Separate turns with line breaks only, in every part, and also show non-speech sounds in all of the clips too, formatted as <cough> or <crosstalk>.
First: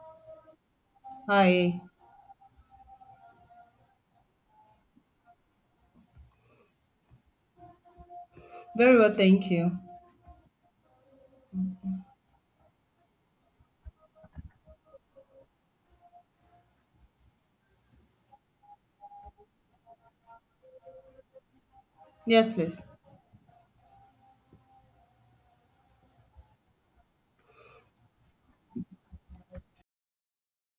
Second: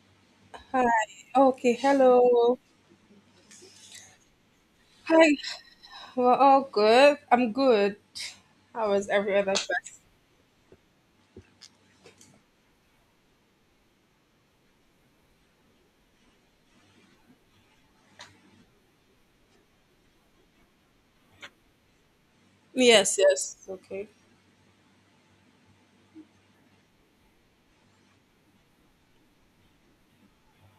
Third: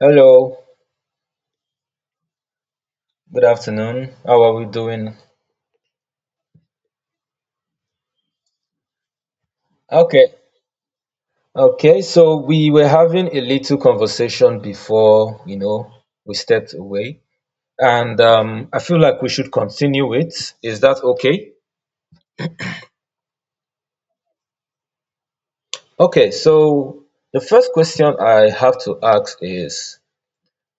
Hello,
Hi. Okay.
Hi.
Hello.
good afternoon. How are we doing?
Hi. We're all good. I'm good. How
Very
is
well,
every
thank
other person?
you.
Okay, okay. So we were having a little conversation before, you know, we stepped away, and I feel like we should continue it. Is that okay?
Yes, please.
Yes. Yes. Okay.
Okay. So the first question I have to ask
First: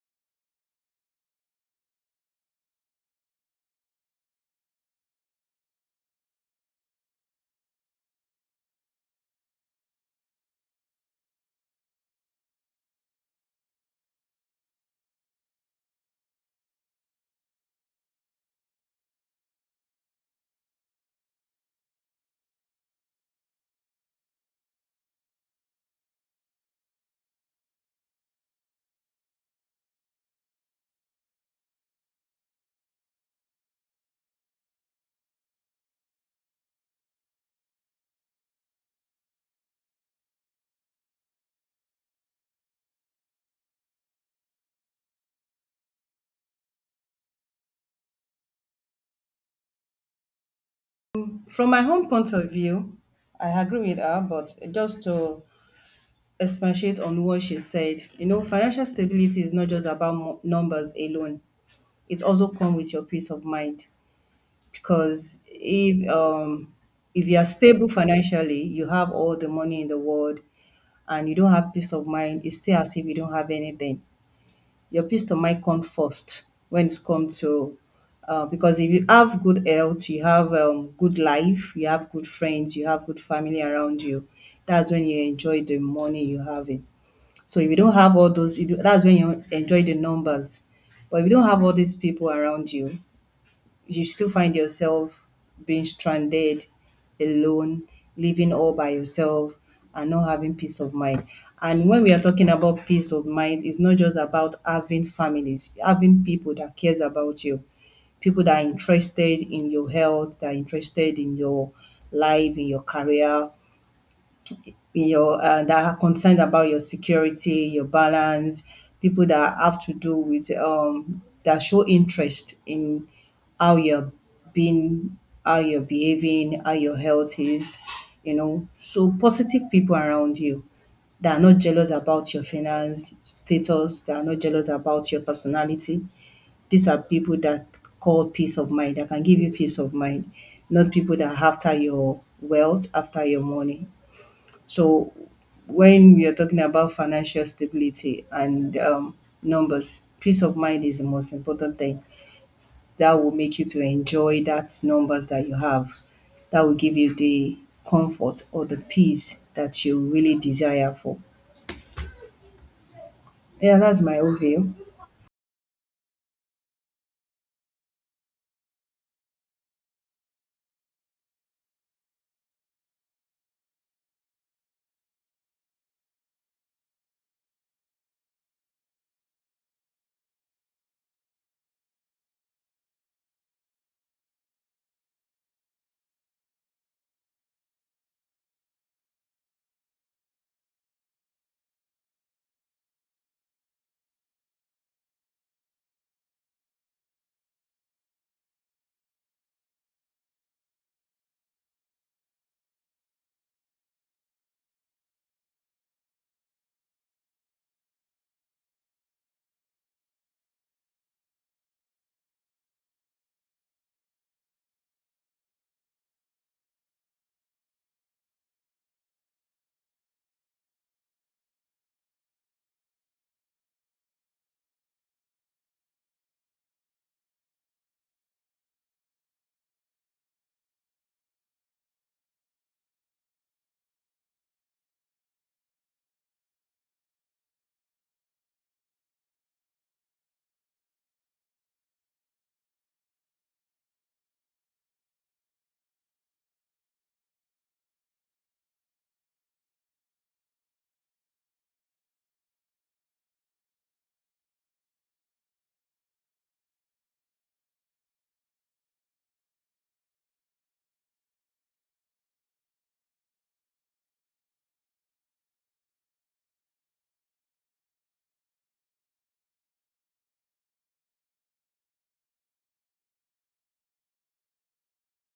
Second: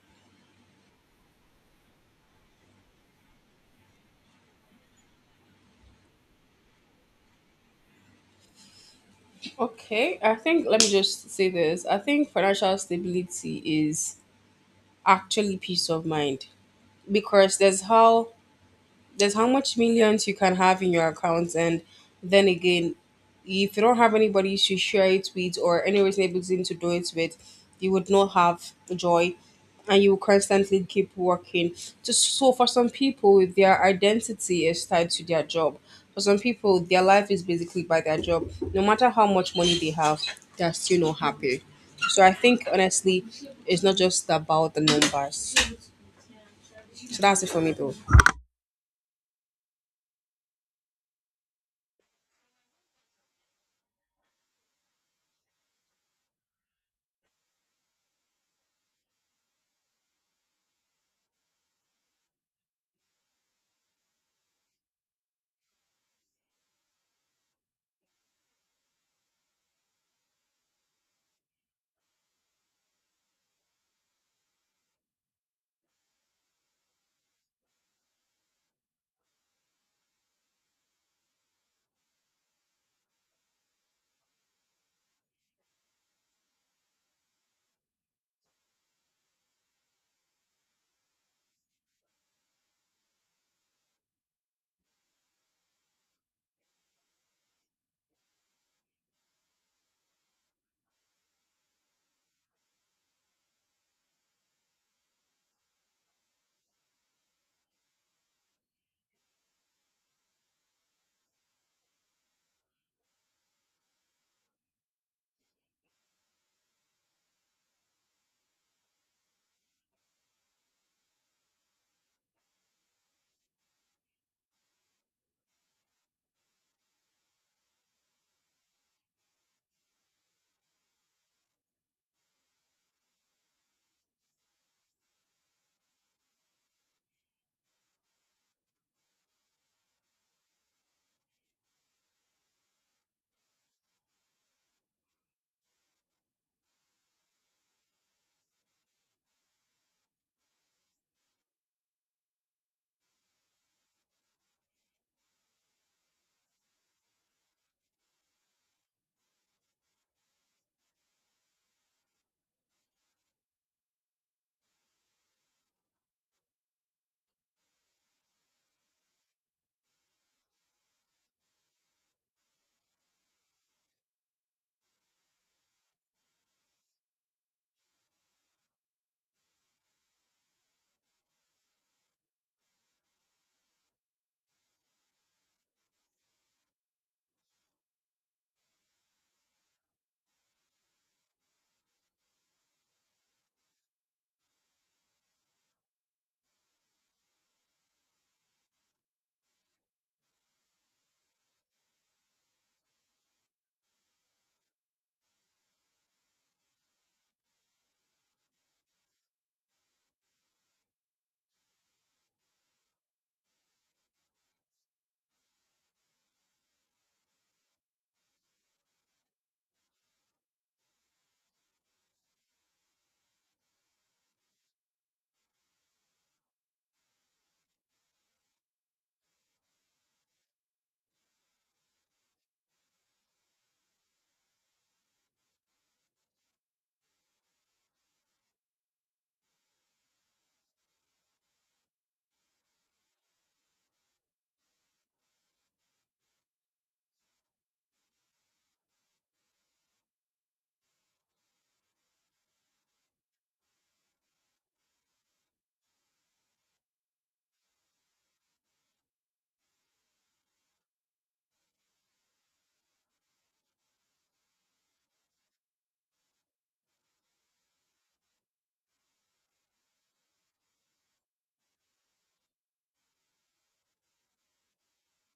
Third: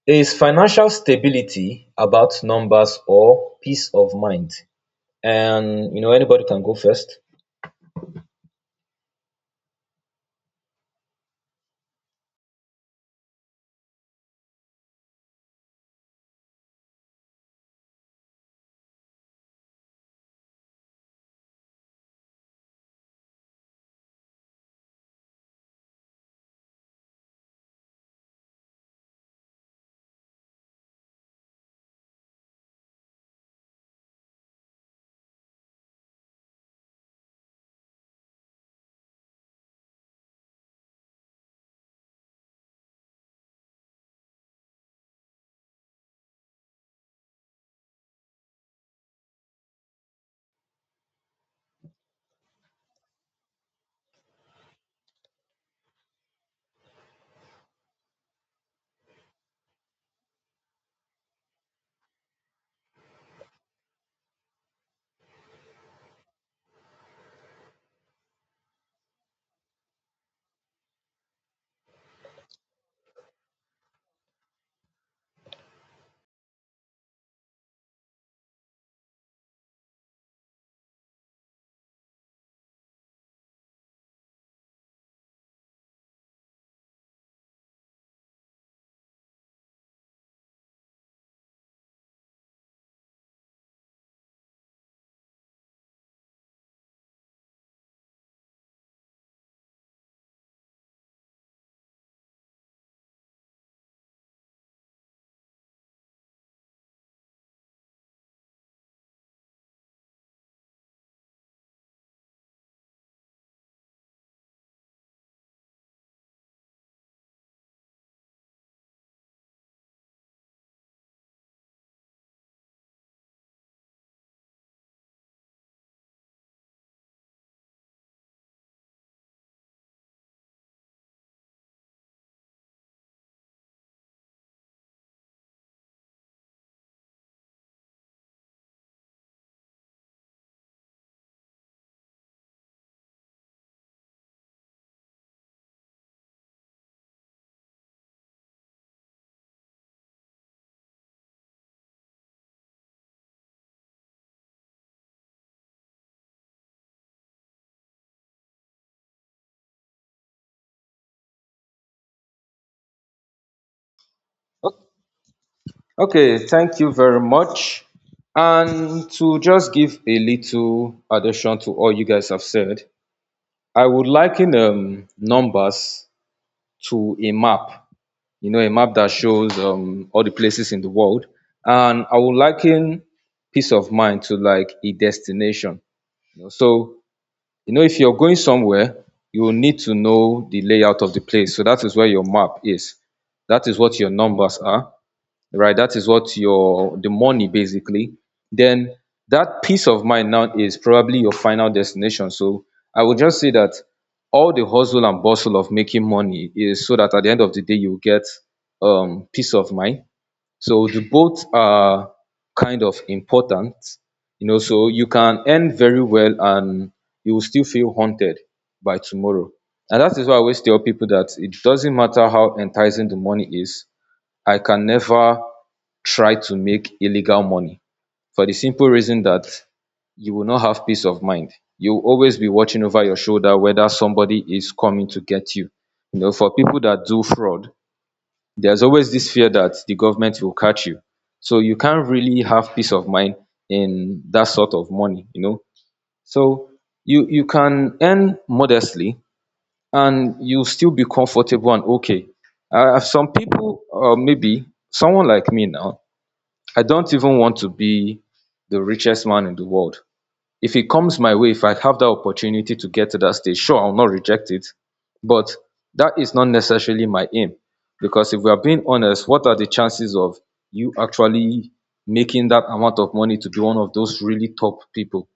is financial stability about numbers or peace of mind? And you know, anybody can go first.
Okay. I think let me just say this. I think financial stability is actually peace of mind because there's how much millions you can have in your account, and then again, if you don't have anybody to share it with or any reason to do it with, you would not have joy, and you will constantly keep working just so. For some people, their identity is tied to their job. For some people, their life is basically by their job. No matter how much money they have, they're still not happy. So I think, honestly, it's not just about the numbers. So that's it for me, though.
From my own point of view, I agree with her, but just to expatiate on what she said, you know, financial stability is not just about numbers alone. It also comes with your peace of mind because if you are stable financially, you have all the money in the world, and you don't have peace of mind, it's still as if you don't have anything. Your peace of mind come first when it comes to because if you have good health, you have good life, you have good friends, you have good family around you. That's when you enjoy the money you have it. So if you don't have all those, that's when you enjoy the numbers. But if you don't have all these people around you, you still find yourself being stranded, alone, living all by yourself, and not having peace of mind. And when we are talking about peace of mind, it's not just about having families, having people that cares about you, people that are interested in your health, that are interested in your life, in your career, your that are concerned about your security, your balance, people that have to do with that show interest in how you're being, how you're behaving, how your health is, you know. So positive people around you that are not jealous about your finance status, that are not jealous about your personality. These are people that call peace of mind, that can give you peace of mind, not people that are after your wealth, after your money. So when we are talking about financial stability and numbers, peace of mind is the most important thing. That will make you to enjoy that numbers that you have. That will give you the comfort or the peace that you really desire for. Yeah, that's my own view.
Okay, thank you very much. And to just give a little addition to all you guys have said, I would liken numbers to a map, you know, a map that shows all the places in the world. And I would liken peace of mind to like a destination. You know. So, you know, if you're going somewhere, you will need to know the layout of the place. So that is where your map is. That is what your numbers are, right? That is what your the money basically. Then that peace of mind now is probably your final destination. So I would just say that all the hustle and bustle of making money is so that at the end of the day you get peace of mind. So the both are kind of important, you know, so you can earn very well and you will still feel haunted by tomorrow. And that is why I always tell people that it doesn't matter how enticing the money is, I can never try to make illegal money for the simple reason that you will not have peace of mind. You will always be watching over your shoulder whether somebody is coming to get you. You know, for people that do fraud, there's always this fear that the government will catch you. So you can't really have peace of mind in that sort of money, you know. So you can earn modestly and you still be comfortable and okay. Some people, or maybe someone like me now, I don't even want to be the richest man in the world. If it comes my way, if I have that opportunity to get to that stage, sure, I'll not reject it. But that is not necessarily my aim. Because if we are being honest, what are the chances of you actually making that amount of money to be one of those really top people?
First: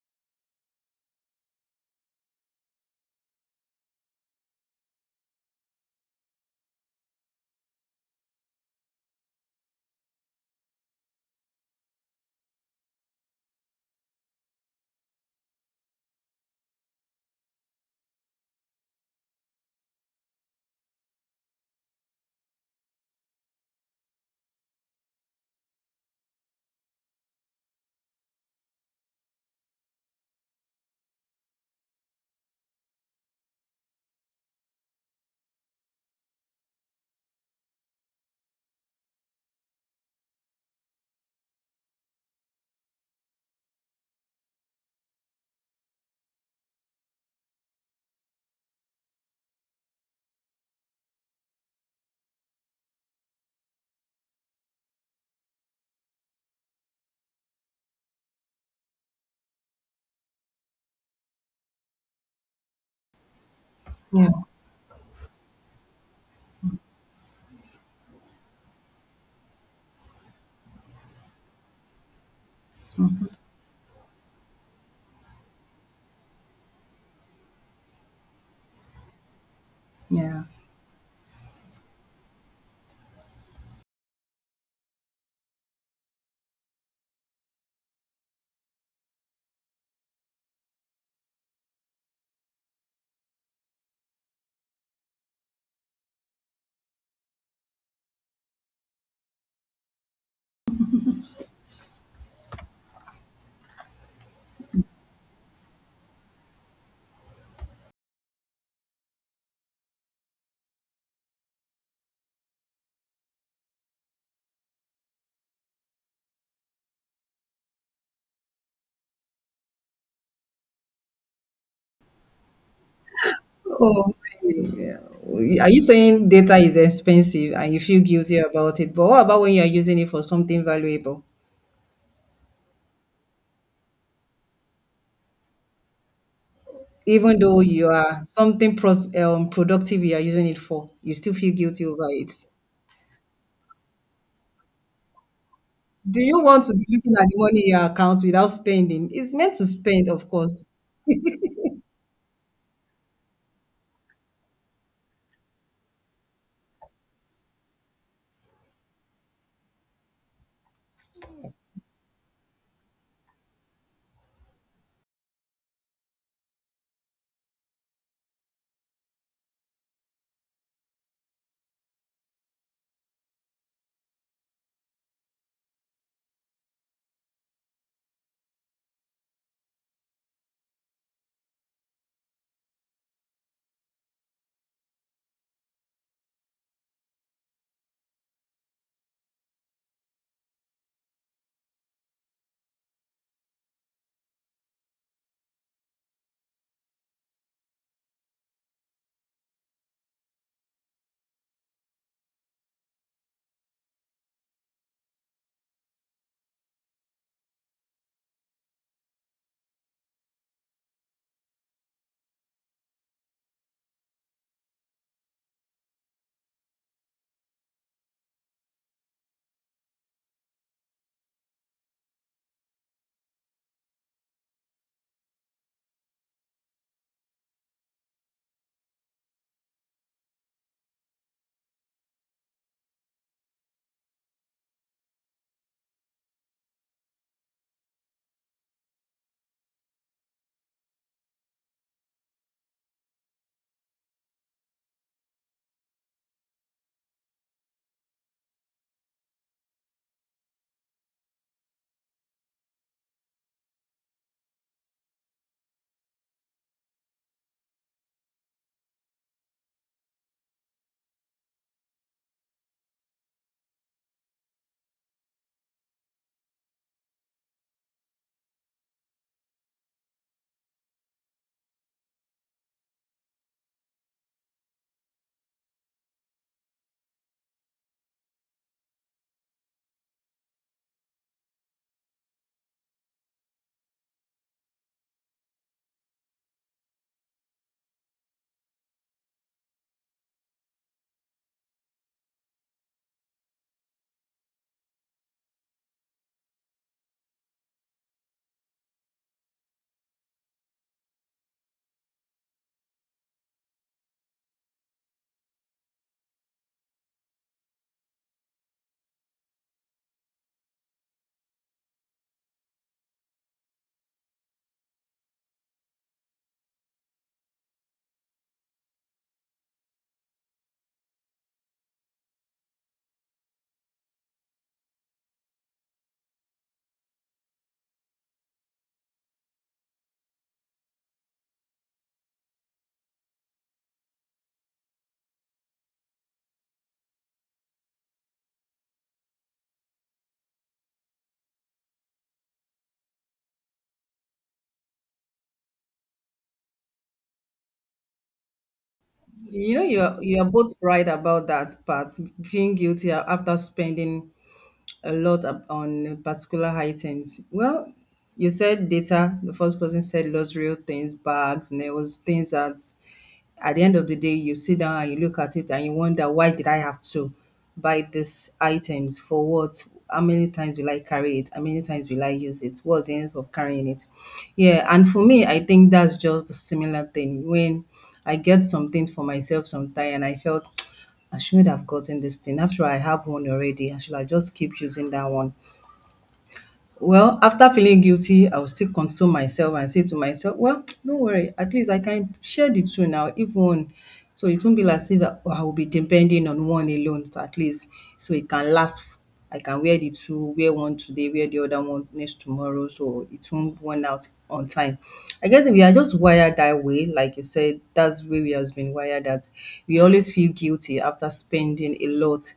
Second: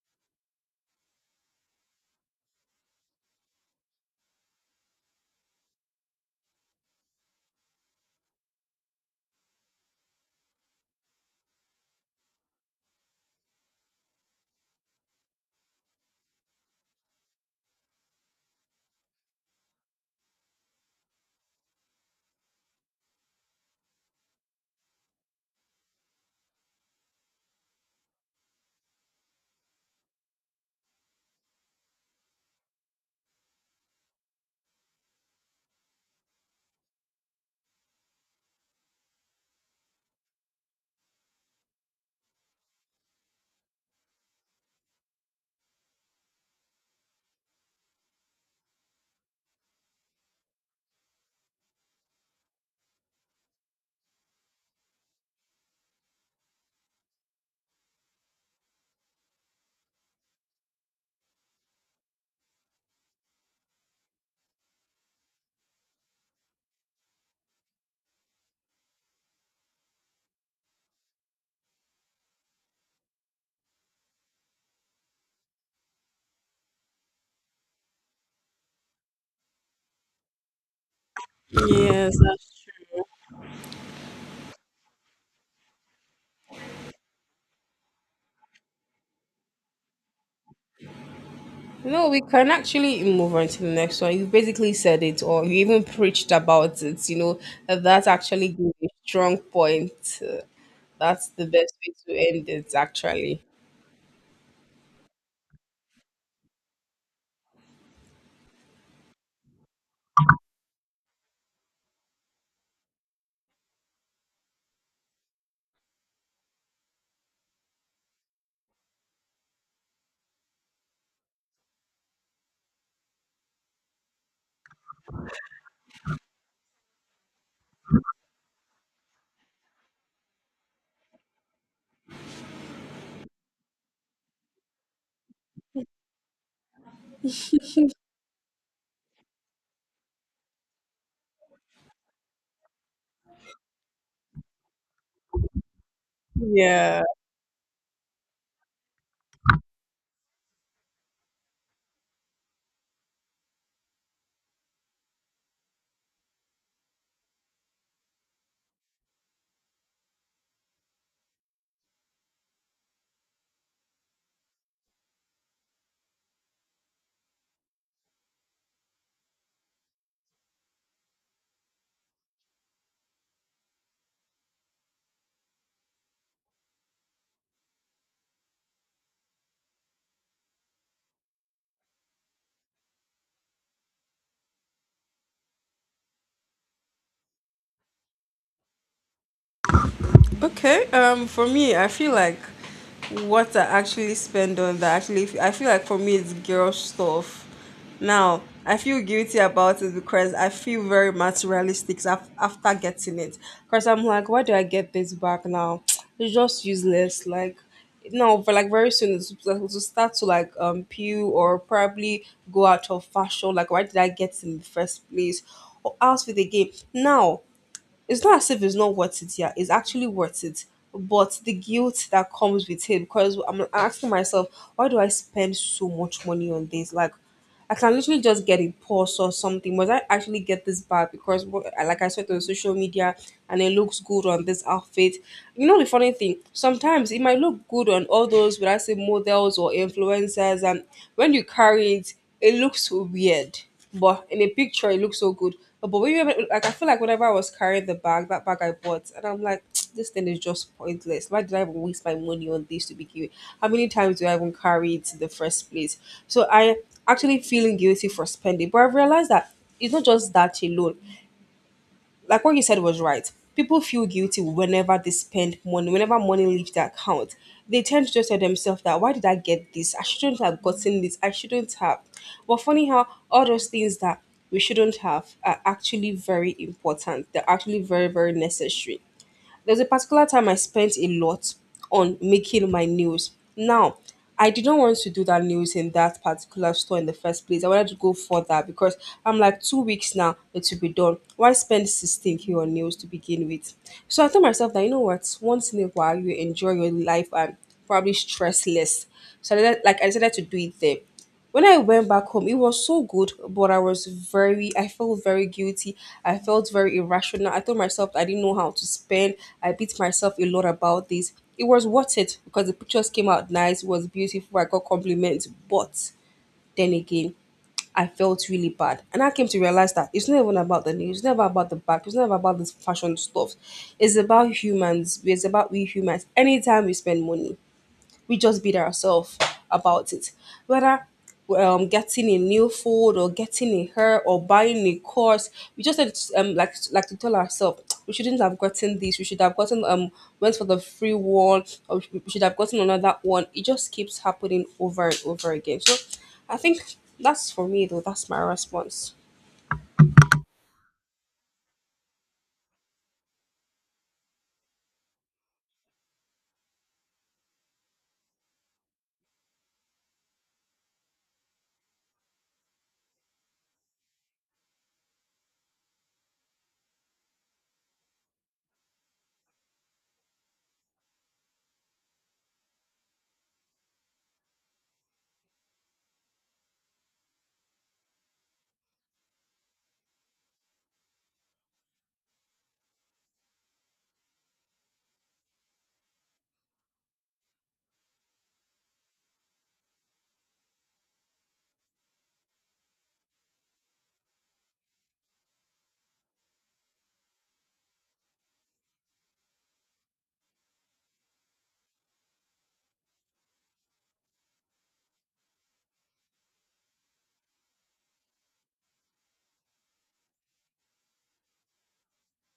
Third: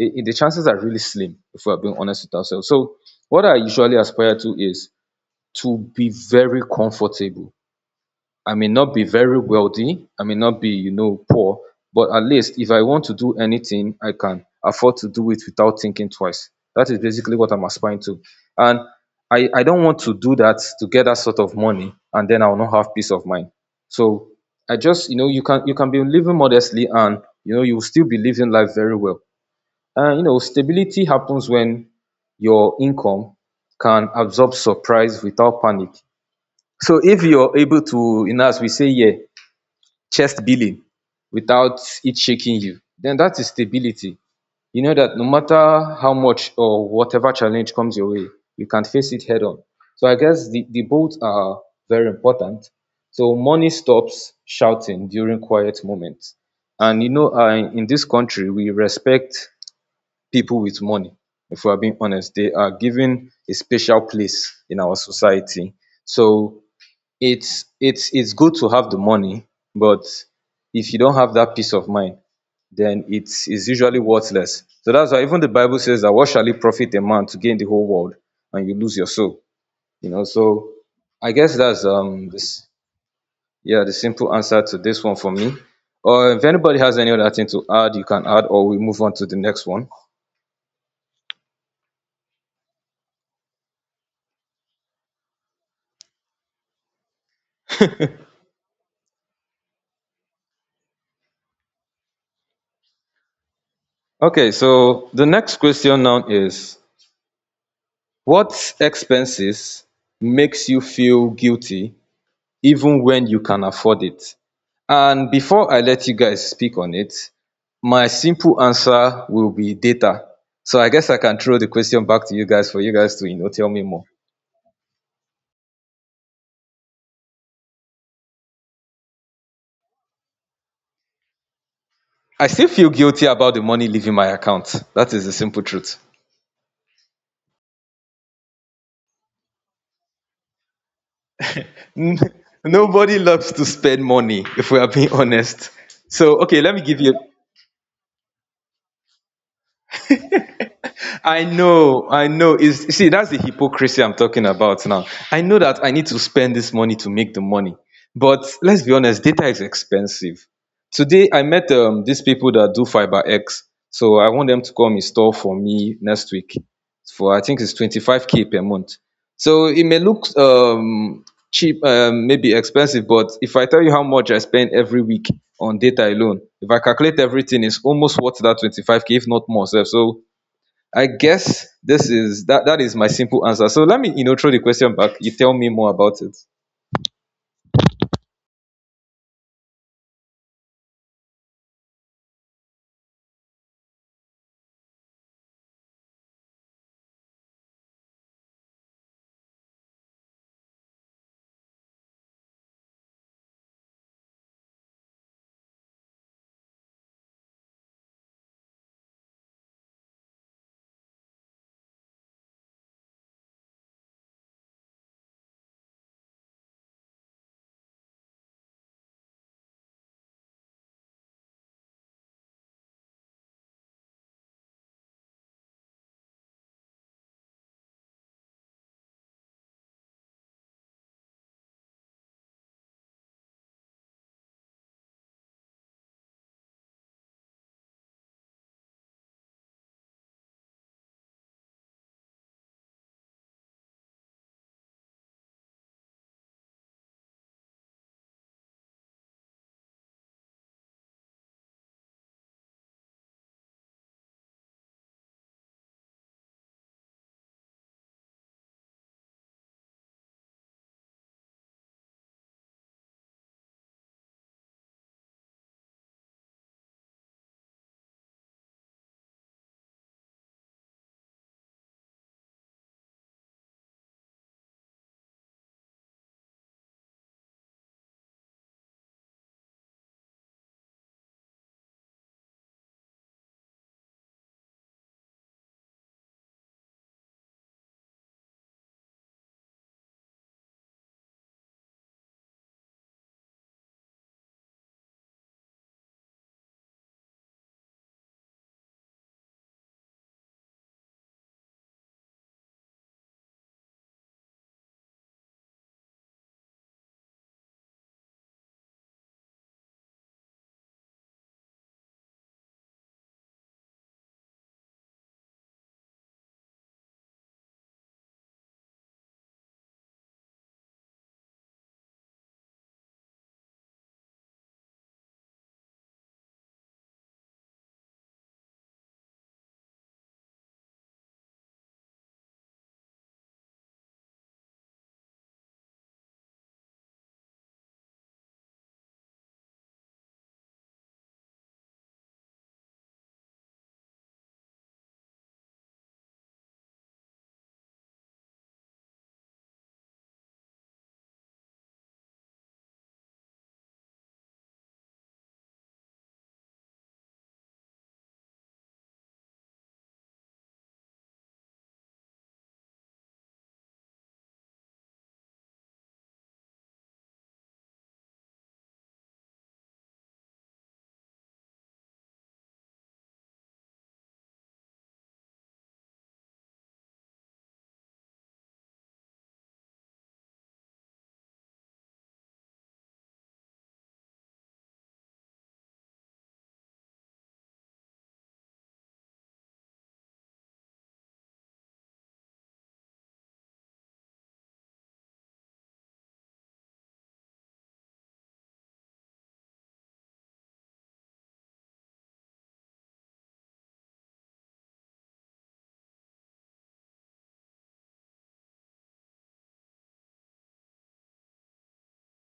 The chances are really slim if we are being honest with ourselves. So, what I usually aspire to is to be very comfortable. I may not be very wealthy, I may not be, you know, poor, but at least if I want to do anything, I can afford to do it without thinking twice. That is basically what I'm aspiring to. And I don't want to do that to get that sort of money and then I will not have peace of mind. So I just, you know, you can be living modestly and you know you will still be living life very well. And you know, stability happens when your income can absorb surprise without panic. So if you're able to, you know, as we say here, chest billing without it shaking you, then that is stability. You know that no matter how much or whatever challenge comes your way, you can face it head on. So I guess the both are very important. So money stops shouting during quiet moments. And you know, in this country, we respect people with money. If we are being honest, they are given a special place in our society. So it's good to have the money, but if you don't have that peace of mind, then it's usually worthless. So that's why even the Bible says that what shall it profit a man to gain the whole world and you lose your soul, you know.
Yeah.
So I guess that's
Yes,
this Yeah, the simple answer to this one for me, or if anybody has any other thing to add, you can add, or we move on to the next one.
no, we can actually move on to the next one. You basically said it, or you even preached about it. You know, and that actually gave a strong point. Uh, That's the best way to end it, actually.
Okay, so the next question now is: what expenses makes you feel guilty even when you can afford it? And before I let you guys speak on it, my simple answer will be data. So I guess I can throw the question back to you guys for you guys to, you know, tell me more.
Oh, really? Yeah. Are you saying data is expensive and you feel guilty about it? But what about when you are using it for something valuable?
I still feel guilty about the money leaving my account. That is the simple truth.
Even though you are something productive you are using it for, you still feel guilty over it.
<laughs> Nobody loves to spend money if we are being honest.
Do you
So okay,
want to
let me
be
give
Yeah.
looking
you.
at the money in your account without spending? It's meant to spend, of course.
I know, I know. Is see, that's the hypocrisy I'm talking about now. I know that I need to spend this money to make the money, but let's be honest, data is expensive. Today, I met these people that do fiber X, so I want them to come install for me next week. For I think it's 25K per month. So it may look cheap, maybe expensive, but if I tell you how much I spend every week on data alone, if I calculate everything, it's almost worth that 25K, if not more. Sef. So I guess this is that that is my simple answer. So let me, you know, throw the question back. You tell me more about it.
Okay, for me, I feel like what I actually spend on that, actually, I feel like for me, it's girl stuff. Now, I feel guilty about it because I feel very materialistic after getting it. Because I'm like, why do I get this back now? <tsk> It's just useless. Like, no, but like, very soon it'll start to, like, peel or probably go out of fashion. Like, why did I get it in the first place? Or else, with the game now, it's not as if it's not worth it. Yeah, it's actually worth it. But the guilt that comes with it, because I'm asking myself, why do I spend so much money on this? Like, I can literally just get a purse or something. Was I actually get this bag because like I saw it on social media and it looks good on this outfit? You know, the funny thing, sometimes it might look good on all those, would I say, models or influencers, and when you carry it looks so weird, but in a picture, it looks so good. But like, I feel like whenever I was carrying the bag, that bag I bought, and I'm like, <tsk> this thing is just pointless. Why did I even waste my money on this to begin with? How many times do I even carry it in the first place? So I actually feeling guilty for spending. But I've realized that it's not just that alone. Like, what you said was right. People feel guilty whenever they spend money, whenever money leaves their account. They tend to just tell themselves that why did I get this? I shouldn't have gotten this. I shouldn't have. But funny how all those things that we shouldn't have are actually very important. They're actually very, very necessary. There's a particular time I spent a lot on making my nails. Now, I didn't want to do that nails in that particular store in the first place. I wanted to go for that because I'm like, 2 weeks now it will be done. Why spend 16K on nails to begin with? So I told myself that, you know what, once in a while you enjoy your life and probably stress less. So I decided to do it there. When I went back home, it was so good, but I felt very guilty. I felt very irrational. I told myself I didn't know how to spend. I beat myself a lot about this. It was worth it because the pictures came out nice, it was beautiful, I got compliments. But then again, I felt really bad. And I came to realize that it's not even about the news, it's never about the back, it's never about this fashion stuff. It's about humans, it's about we humans. Anytime we spend money, we just beat ourselves about it. Whether getting a new food or getting a hair or buying a course, we just had like to tell ourselves we shouldn't have gotten this. We should have gotten went for the free one, or we should have gotten another one. It just keeps happening over and over again. So I think that's for me, though. That's my response.
You know, you are both right about that, but feeling guilty after spending a lot on particular items. Well, you said data, the first person said luxury things, bags, nails, things that at the end of the day you sit down and you look at it and you wonder, why did I have to buy these items for? What? How many times will I carry it? How many times will I use it? What's the ends of carrying it? Yeah, and for me I think that's just a similar thing when I get something for myself sometime and I felt <tsk> I shouldn't have gotten this thing. After all, I have one already. I should have just keep using that one. Well, after feeling guilty, I will still console myself and say to myself, "Well, <tsk> don't worry, at least I can share the two now, if one." So it won't be as if I will be depending on one alone, so at least so it can last. I can wear the two, wear one today, wear the other one next tomorrow, so it won't run out on time. I guess we are just wired that way, like you said, that's the way we has been wired, that we always feel guilty after spending a lot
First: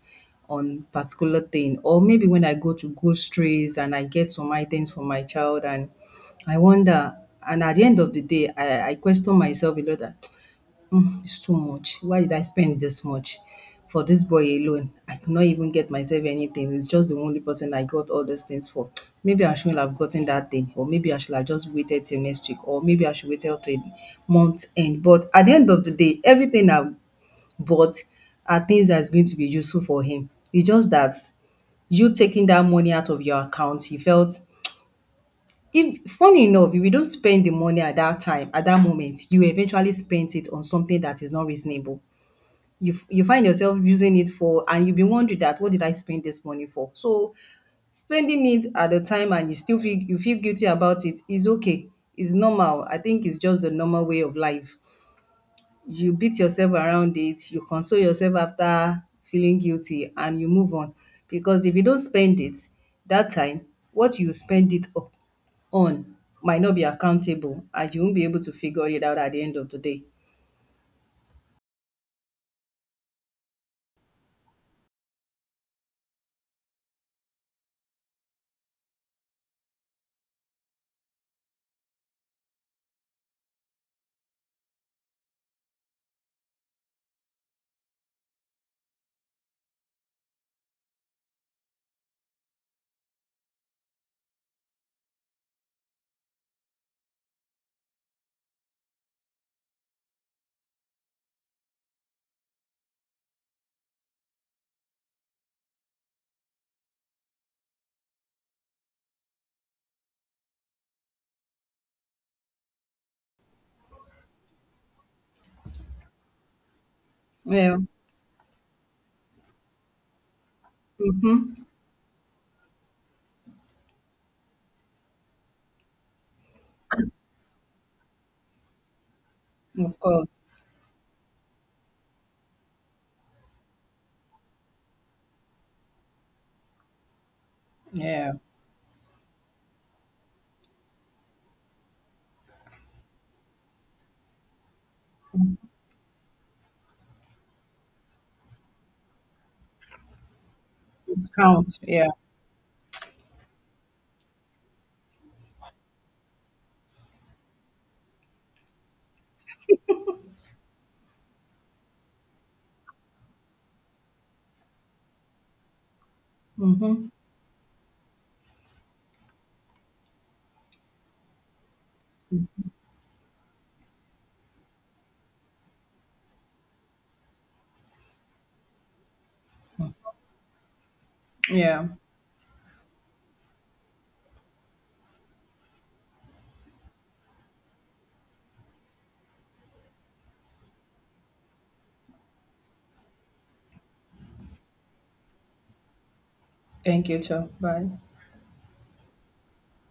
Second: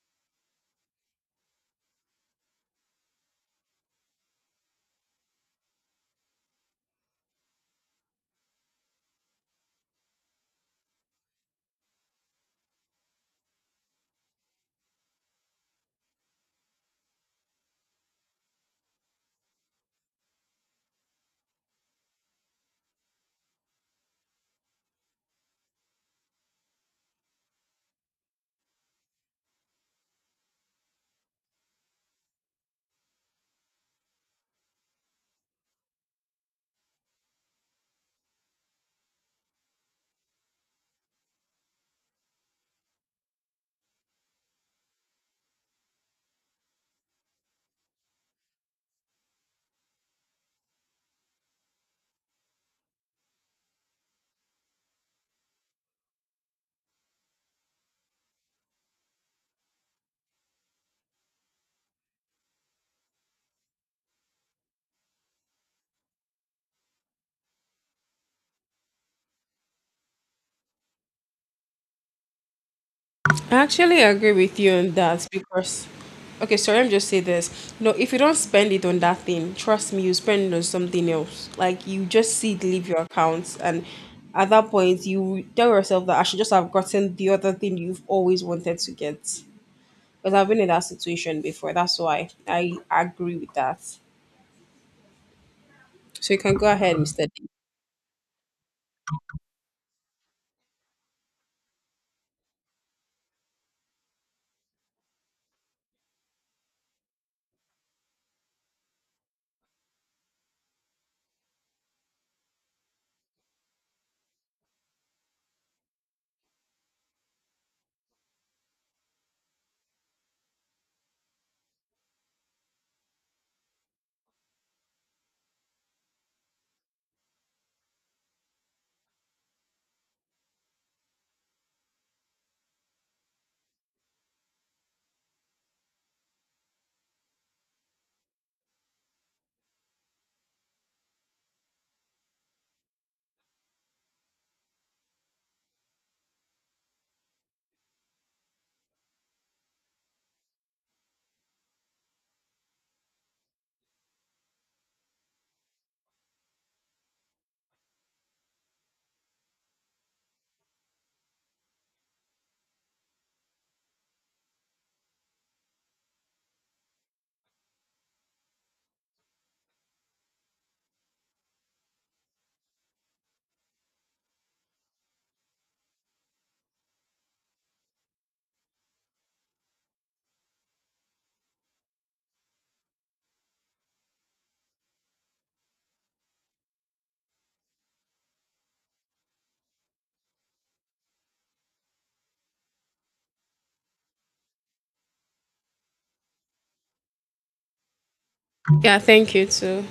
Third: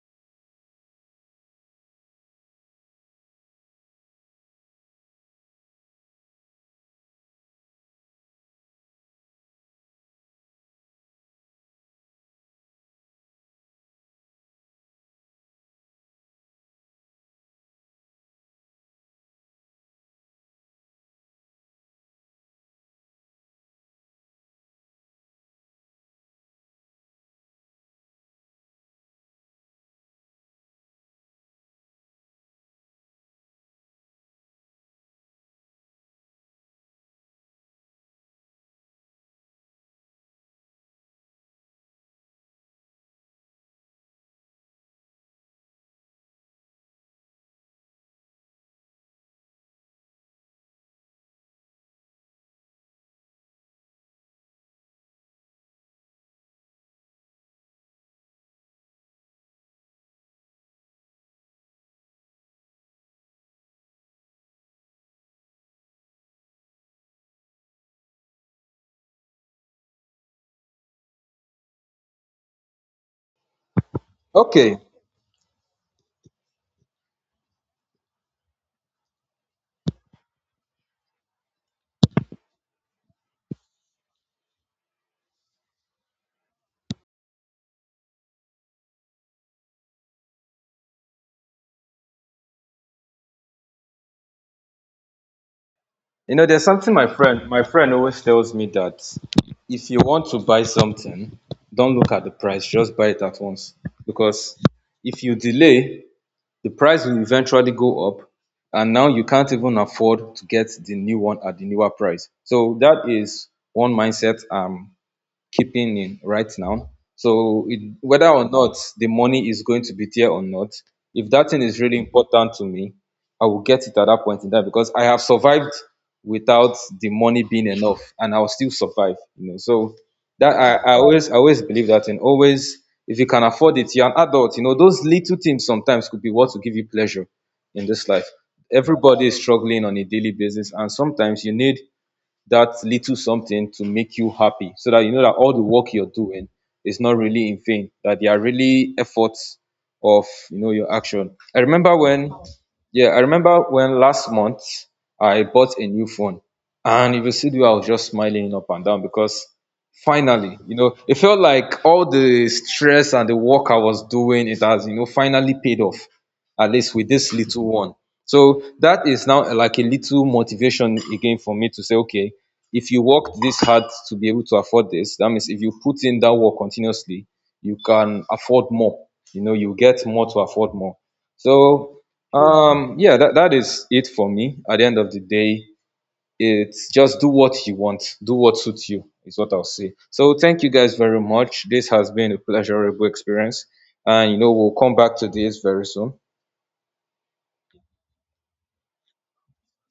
on particular thing, or maybe when I go to groceries and I get some items for my child and I wonder, and at the end of the day I question myself a lot that <tsk> "Hmm, it's too much. Why did I spend this much for this boy alone? I could not even get myself anything. It's just the only person I got all those things for. <tsk> Maybe I shouldn't have gotten that thing, or maybe I should have just waited till next week, or maybe I should wait till month end. But at the end of the day everything I've, but, are things that's going to be useful for him. It's just that you taking that money out of your account, you felt, if funny enough, if you don't spend the money at that time, at that moment, you eventually spent it on something that is not reasonable. You find yourself using it for, and you'll be wondering that what did I spend this money for? So spending it at the time and you still feel, you feel guilty about it, is okay. It's normal. I think it's just the normal way of life. You beat yourself around it, you console yourself after feeling guilty, and you move on. Because if you don't spend it that time, what you spend it up on might not be accountable and you won't be able to figure it out at the end of the day.
I actually agree with you
Okay.
on that because, okay, sorry, I'm just say this. No, if you don't spend it on that thing, trust me, you spend it on something else. Like, you just see it leave your account, and at that point, you tell yourself that I should just have gotten the other thing you've always wanted to get. Because I've been in that situation before. That's why I agree with that. So
You
you
know,
can
there's
go
something
ahead,
my
Mr.
friend
D.
my friend always tells me that if you want to buy something, don't look at the price, just buy it at once. Because if you delay, the price will eventually go up and now you can't even afford to get the new one at the newer price. So that is one mindset keeping in right now. So
Yeah.
it, whether or not the money is going to be there or not, if that
Mm-hmm.
thing is really important to me, I will get it at that point in time because I have survived without the money being enough, and I'll still survive. You know, so
Of course.
that I always believe that. And always if you can afford it, you're an adult. You know, those little things sometimes could be what will give you pleasure in this life.
Yeah.
Everybody is struggling on a daily basis, and sometimes you need that little something to make you happy so that you know that all the work you're doing is not really in vain, that they are really efforts of, you know, your
It
action. I
counts.
remember
Yeah.
when Yeah, I remember when last month I bought a new phone. And if you see the way I was just smiling up and down because finally, you know, it felt like all the stress and the work I was doing, it has, you know, finally paid off at least
Mm-hmm.
with this little one. So that is now like a little motivation again for me to say, okay, if you worked this hard to be able to afford this, that means if you put in that work continuously, you can afford more. You know, you get more to afford more.
Yeah.
So yeah, that is it for me. At the end of the day, it's just do what you want, do what suits you, is what I'll say. So thank you guys very much. This has been a pleasurable experience. And you know, we'll come back to this very soon.
Thank you, too. Bye.
Yeah, thank you too.